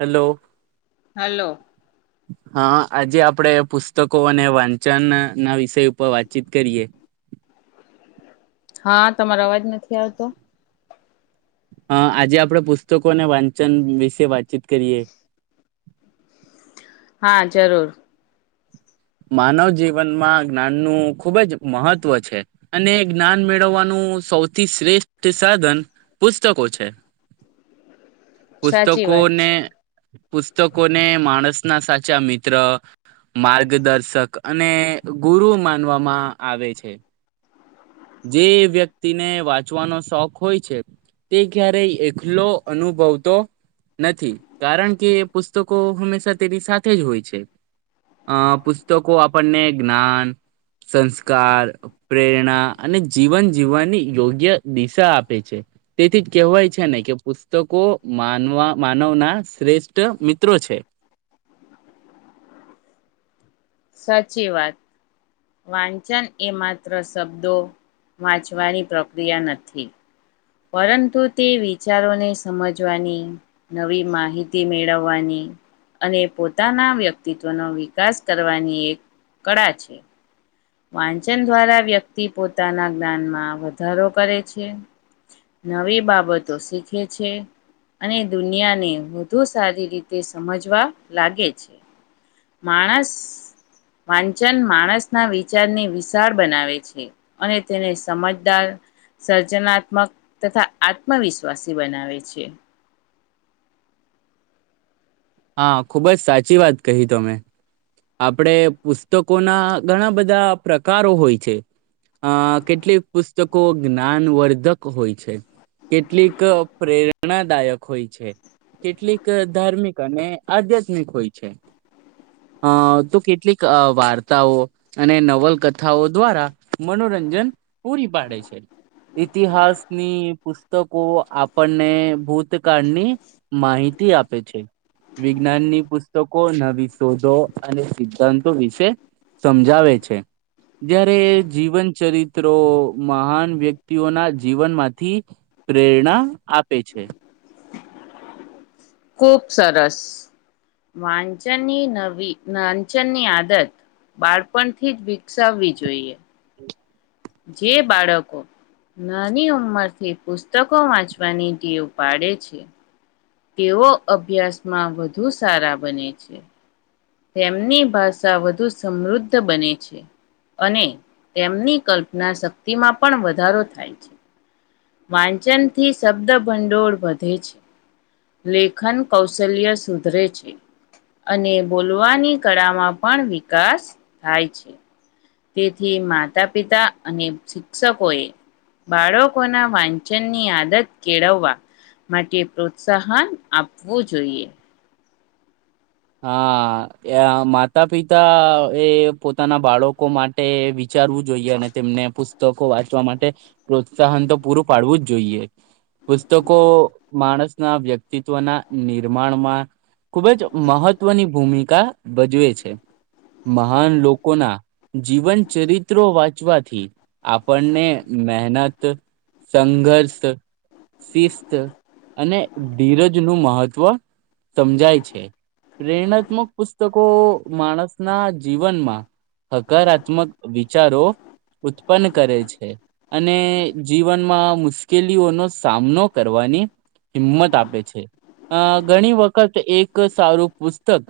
Hello hello હા આજે આપણેે પુસ્તકો અને વાંચન ના વિષય ઉપર વાતચીત કરીએ હા તમારો અવાજ નથી આવતો અ આજે આપણે પુસ્તકો અને વાંચન વિશે વાતચીત કરીએ હા જરૂર માનવ જીવનમાં જ્ઞાનનું ખૂબ જ મહત્વ છે અને જ્ઞાન મેળવવાનું સૌથી શ્રેષ્ઠ સાધન પુસ્તકો છે સાચી પુસ્તકો વાત ને છે પુસ્તકોને માણસ ના સાચા મિત્ર માર્ગ દિગ દર્શક અને ગુરુ માનવામાં આવે છે જે વ્યક્તિને વાંચવાનો શોખ હોય છે તે ક્યારેય એકલો અનુભવતો નથી કારણ કે પુસ્તકો હંમેશા તેની સાથે જ હોય છે અ પુસ્તકો આપણને જ્ઞાન સંસ્કાર પ્રેરણા અને જીવન જીવવાની યોગ્ય દિશા આપે છે તેથી જ કહેવાય છે ને કે પુસ્તકો માનવા માનવના શ્રેષ્ઠ મિત્રો છે સાચી વાત વાંચન એ માત્ર શબ્દો વાંચવાની પ્રક્રિયા નથી પરંતુ તે વિચારોને સમજવાની નવી માહિતી મેળવવાની અને પોતાના વ્યક્તિત્વનો વિકાસ કરવાની એક કળા છે વાંચન દ્વારા વ્યક્તિ પોતાના જ્ઞાનમાં વધારો કરે છે નવી બાબતો શીખે છે અને દુનિયાને વધુ સારી રીતે સમજવા લાગે છે માણસ વાંચન માણસના વિ વિચારને વિશાળ બનાવે છે અને તેને સમજદાર સર્જનાત્મક તથા આત્મવિશ્વાસી બનાવે છે હા ખુબ જ સાચી વાત કહી તમે આપડે પુસ્તકોના ઘણા બધા પ્રકારો હોય છે અ કેટલીક પુસ્તકો જ્ઞાનવર્ધક હોય છે કેટલીક પ્રેરણાદાયક હોય છે કેટલીક ધાર્મિક અને આધ્યાત્મિક હોય છે અ તો કેટલીક વાર્તાઓ અને નવલકથાઓ દ્વારા મનોરંજન પૂરી પાડે છે ઈતિહાસની પુસ્તકો આપણને ભૂતકાળની માહિતી આપે છે વિજ્ઞાનની પુસ્તકો નવી શોધો અને સિદ્ધાંતો વિશે સમજાવે છે જ્યારે જીવન ચરિત્રો મહાન વ્યક્તિઓના જીવનમાંથી પ્રેરણા આપે છે ખુબ સરસ વાંચનની નવી વાંચનની આદત બાળપણથી જ વિકસાવવી જોઈએ હ જે બાળકો નાની ઉંમરથી પુસ્તકો વાંચવાની ીવ પાડે છે તેઓ અભ્યાસમાં વધુ સારા બને છે તેમની ભાષા વધુ સમૃદ્ધ બને છે અને તેમની કલ્પના શક્તિમાં પણ વધારો થાય છે વાંચન થી શબ્દ ભંડોળ વધે છે લેખન કૌશલ્ય સુધરે છે અને બોલવાની કળામાં પણ વિકાસ થાય છે તેથી માતા પિતા અને શિક્ષકોએ બાળકોના વાંચનની આદત કેળવવા માટે પ્રોત્સાહન આપવું જોઈએ હા માતા પિતા એ પોતાના બાળકો માટે વિચારવું જોઈએ અને તેમને પુસ્તકો વાંચવા માટે પ્રોત્સાહન તો પૂરું પાડવું જ જોઈએ પુસ્તકો માણસના વ્યક્તિત્વના નિર્માણમાં ખુબ જ મહત્વની ભૂમિકા ભજવે છે મહાન લોકોના જીવન ચરિત્રો વાંચવાથી આપણને મહેનત સંઘર્ષ શિસ્ત અને ધીરજ નું મહત્વ સમજાય છે પ્રેરણાત્મક પુસ્તકો માણસના જીવનમાં હકારાત્મક વિચારો ઉત્પન્ન કરે છે અને જીવનમાં મુશ્કેલીઓનો સામનો કરવાની હિંમત આપે છે અ ઘણી વખત એક સારું પુસ્તક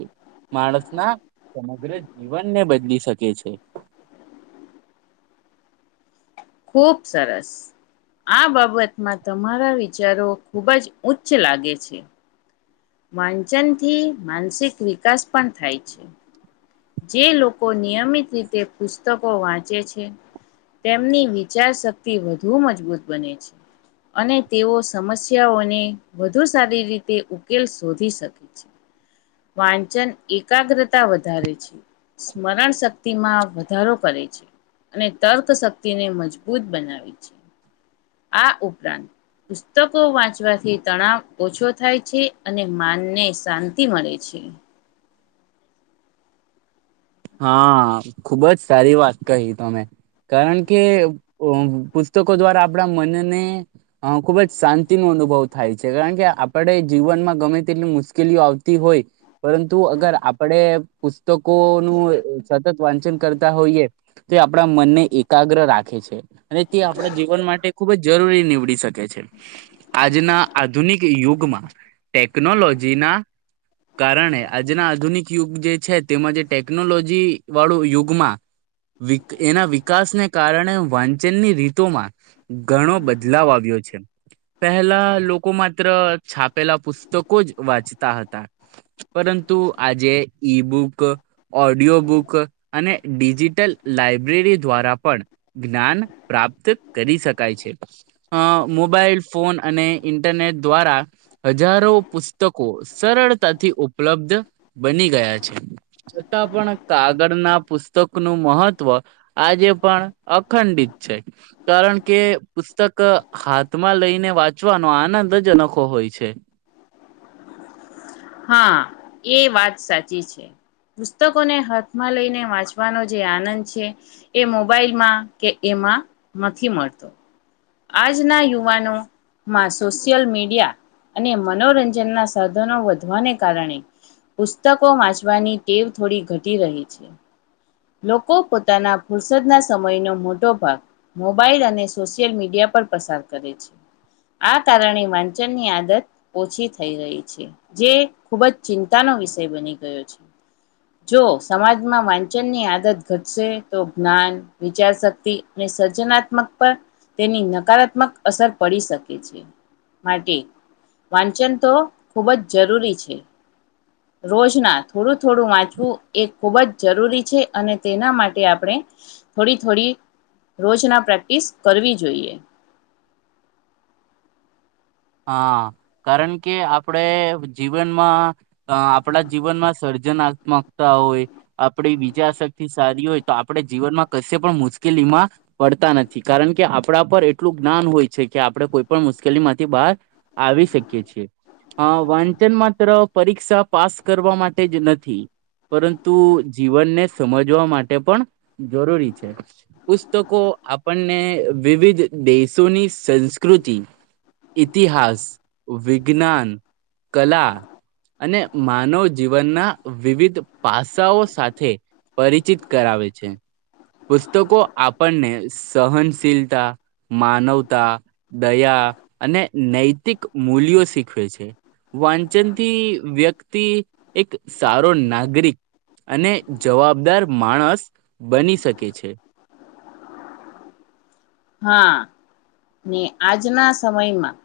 માણસના સમગ્ર જીવનને બદલી શકે છે ખૂબ સરસ આ બાબતમાં તમારા વિચારો ખૂબ જ ઉચ્ચ લાગે છે વાંચનથી માનસિક વિકાસ પણ થાય છે જે લોકો નિયમિત રીતે પુસ્તકો વાંચે છે. તેમની વિચાર શક્તિ વધુ મજબૂત બને છે અને તેઓ સમસ્યાઓને વધુ સારી રીતે ઉકેલ શોધી શકે છે. વાંચન એકાગ્રતા વધારે સ્મરણ શક્તિમાં વધારો કરે છે અને તર્ક શક્તિને મજબૂત બનાવે છે. આ ઉપરાંત પુસ્તકો વાંચવાથી તણાવ ઓછો થાય છે અને માનને શાંતિ મળે છે. હા, ખુબજ સારી વાત કહી તમે. કારણ કે પુસ્તકો દ્વારા આપણા મનને અ ખુબ જ શાંતિ નો અનુભવ થાય છે. કારણ કે આપણે જીવનમાં ગમે તેટલી મુશ્કેલીઓ આવતી હોય પરંતુ અગર આપણે પુસ્તકો સતત વાંચન કરતા હોઈએ. તો આપણા મનને એકાગ્ર રાખે છે અને તે આપણા જીવન માટે ખુબ જ જરૂરી નીવડી શકે છે. આજના આધુનિક યુગમાં ટેકનોલોજી ના કારણે આજના આધુનિક યુગ જે છે તેમાં જે ટેકનોલોજી વાળું યુગમાં વિ એના વિકાસને કારણે વાંચનની રીતોમાં ઘણો બદલાવ આવ્યો છે. પહેલા લોકો માત્ર છાપેલા પુસ્તકો જ વાંચતા હતા. પરંતુ આજે ઈબુક ઓડિયો બુક અને ડિજિટલ લાયબ્રેરી દ્વારા પણ જ્ઞાન પ્રાપ્ત કરી શકાય છે. અ મોબાઈલ ફોન અને ઇન્ટરનેટ દ્વારા હજારો પુસ્તકો સરળતાથી ઉપલબ્ધ બની ગયા છે. છતાં પણ કાગળના પુસ્તકનું મહત્વ આજે પણ અખંડિત છે. કારણ કે પુસ્તક હાથમાં લઈને વાંચવાનો આનંદ જ અનોખો હોય છે. હા એ વાત સાચી છે. પુસ્તકોને હાથમાં લઈને વાંચવાનો જે આનંદ છે એ મોબાઈલમાં કે એમાં નથી મળતો. આજના યુવાનોમાં સોશિયલ મીડિયા અને મનોરંજનના સાધનો વધવાને કારણે પુસ્તકો વાંચવાની ટેવ થોડી ઘટી રહી છે. લોકો પોતાના ફુરસદના સમયનો મોટો ભાગ મોબાઈલ અને સોશિયલ મીડિયા પર પસાર કરે છે. આ કારણે વાંચન ની આદત ઓછી થઈ રહી છે. જે ખૂબ જ ચિંતાનો વિષય બની ગયો છે. જો સમાજમાં વા ચન ની આદત ઘટશે તો જ્ઞાન, વિચાર શક્તિ અને સર્જનાત્મક પર તેની નકારાત્મક અસર પડી શકે છે. માટે વાંચન તો ખૂબ જ જરૂરી છે, રોજના થોડું થોડું વાંચવું એ ખૂબ જ જરૂરી છે અને તેના માટે આપણે થોડી થોડી રોજના પ્રેક્ટિસ કરવી જોઈએ. હા, કારણ કે આપણે જીવનમાં આપણા જીવનમાં સર્જનાત્મકતા હોય આપડી બીજાશક્તિ સારી હોય તો આપણે જીવનમાં કશે પણ મુશ્કેલીમાં પડતા નથી. કારણ કે આપણા પર એટલું જ્ઞાન હોય છે કે આપણે કોઈ પણ મુશ્કેલી માંથી બહાર આવી શકીએ છીએ. અ વાંચન માત્ર પરીક્ષા પાસ કરવા માટે જ નથી પરંતુ જીવનને સમજવા માટે પણ જરૂરી છે. પુસ્તકો આપણને વિવિધ દેશોની સંસ્કૃતિ ઇતિહાસ, વિજ્ઞાન કલા અને માનવ જીવનના વિવિધ પાસાઓ સાથે પરિચિત કરાવે છે. પુસ્તકો આપણને સહનશીલતા, માનવતા, દયા અને નૈતિક મૂલ્યો શીખવે છે. વાંચનથી વ્યક્તિ એક સારો નાગરિક અને જવાબદાર માણસ બની શકે છે. હા, ને આજના સમયમાં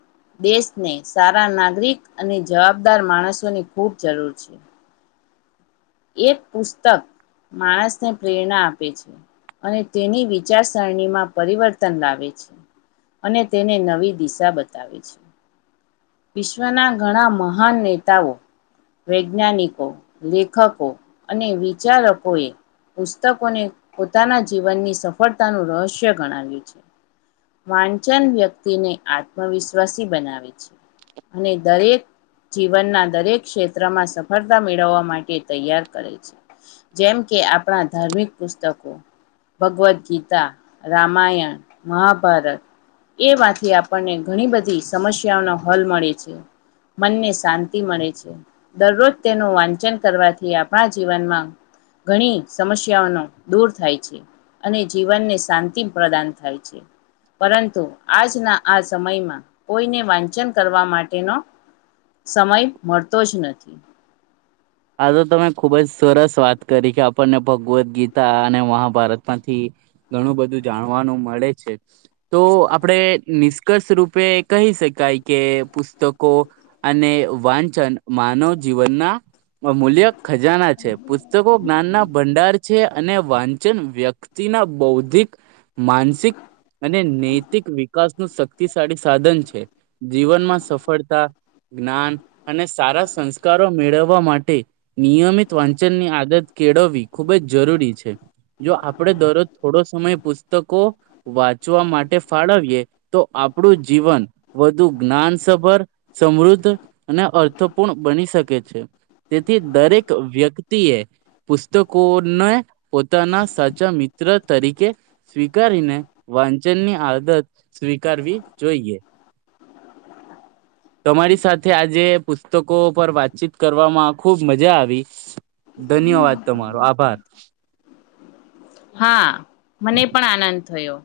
દેશને સારા નાગરિક અને જવાબદાર માણસોની ખૂબ જરૂર છે. એક પુસ્તક માણસને પ્રેરણા આપે છે અને તેની વિચારસરણીમાં પરિવર્તન લાવે છે અને તેને નવી દિશા બતાવે છે. વિશ્વના ઘણા મહાન નેતાઓ, વૈજ્ઞાનિકો લેખકો અને વિચારકો એ પુસ્તકોને પોતાના જીવનની સફળતાનું રહસ્ય ગણાવ્યું છે. વાનચન વ્યક્તિને આત્મવિશ્વાસી બનાવે છે અને દરેક જીવનના દરેક ક્ષેત્રમાં સફળતા મેળવવા માટે તૈયાર કરે છે. જેમ કે આપણા ધાર્મિક પુસ્તકો ભગવદ ગીતા, રામાયણ, મહાભારત એમાંથી આપણને ઘણી બધી સમસ્યાઓનો હલ મળે છે, મનને શાંતિ મળે છે, દરરોજ તેનું વાંચન કરવા થી આપણા જીવનમાં ઘણી સમસ્યાઓનો દૂર થાય છે અને જીવનને શાંતિ પ્રદાન થાય છે. પરંતુ આજના આ સમયમાં કોઈને વાંચન કરવા માટેનો સમય મળતો જ નથી. આ તો તમે ખુબ જ સરસ વાત કરી કે આપણને ભગવદ્ ગીતા અને મહાભારત માંથી ઘણું બધું જાણવાનું મળે છે. તો આપણેે નિષ્કર્ષ રૂપે કહી શકાય કે પુસ્તકો અને વાંચન માનવ જીવન ના મ મૂલ્ય ખજાના છે. પુસ્તકો જ્ઞાનના ભંડાર છે અને વા ચન વ્યક્તિના બૌદ્ધિક, માનસિક અને નૈતિક વિકાસ નું શક્તિશાળી સાધન છે. જીવનમાં સફળતા, જ્ઞાન અને સારા સંસ્કારો મેળવવા માટે માટે નિયમિત વાંચનની આદત કેળવવી ખૂબ જ જરૂરી છે. જો આપણે દરરોજ થોડો સમય પુસ્તકો વાંચવા માટે ફાળવીએ તો આપણું જીવન વધુ જ્ઞાનસભર, સમૃદ્ધ અને અર્થપૂર્ણ બની શકે છે. તેથી દરેક વ્યક્ તી એ પુસ્તકોને પોતાના સાચા મિત્ર તરીકે સ્વીકારીને વાંચનની આદત સ્વીકારવી જોઈએ. તમારી સાથે આજે પુસ્તકો પર વાતચીત કરવામાં ખુબ મજા આવી. ધન્યવાદ તમારો, આભાર. હા મને પણ આનંદ થયો.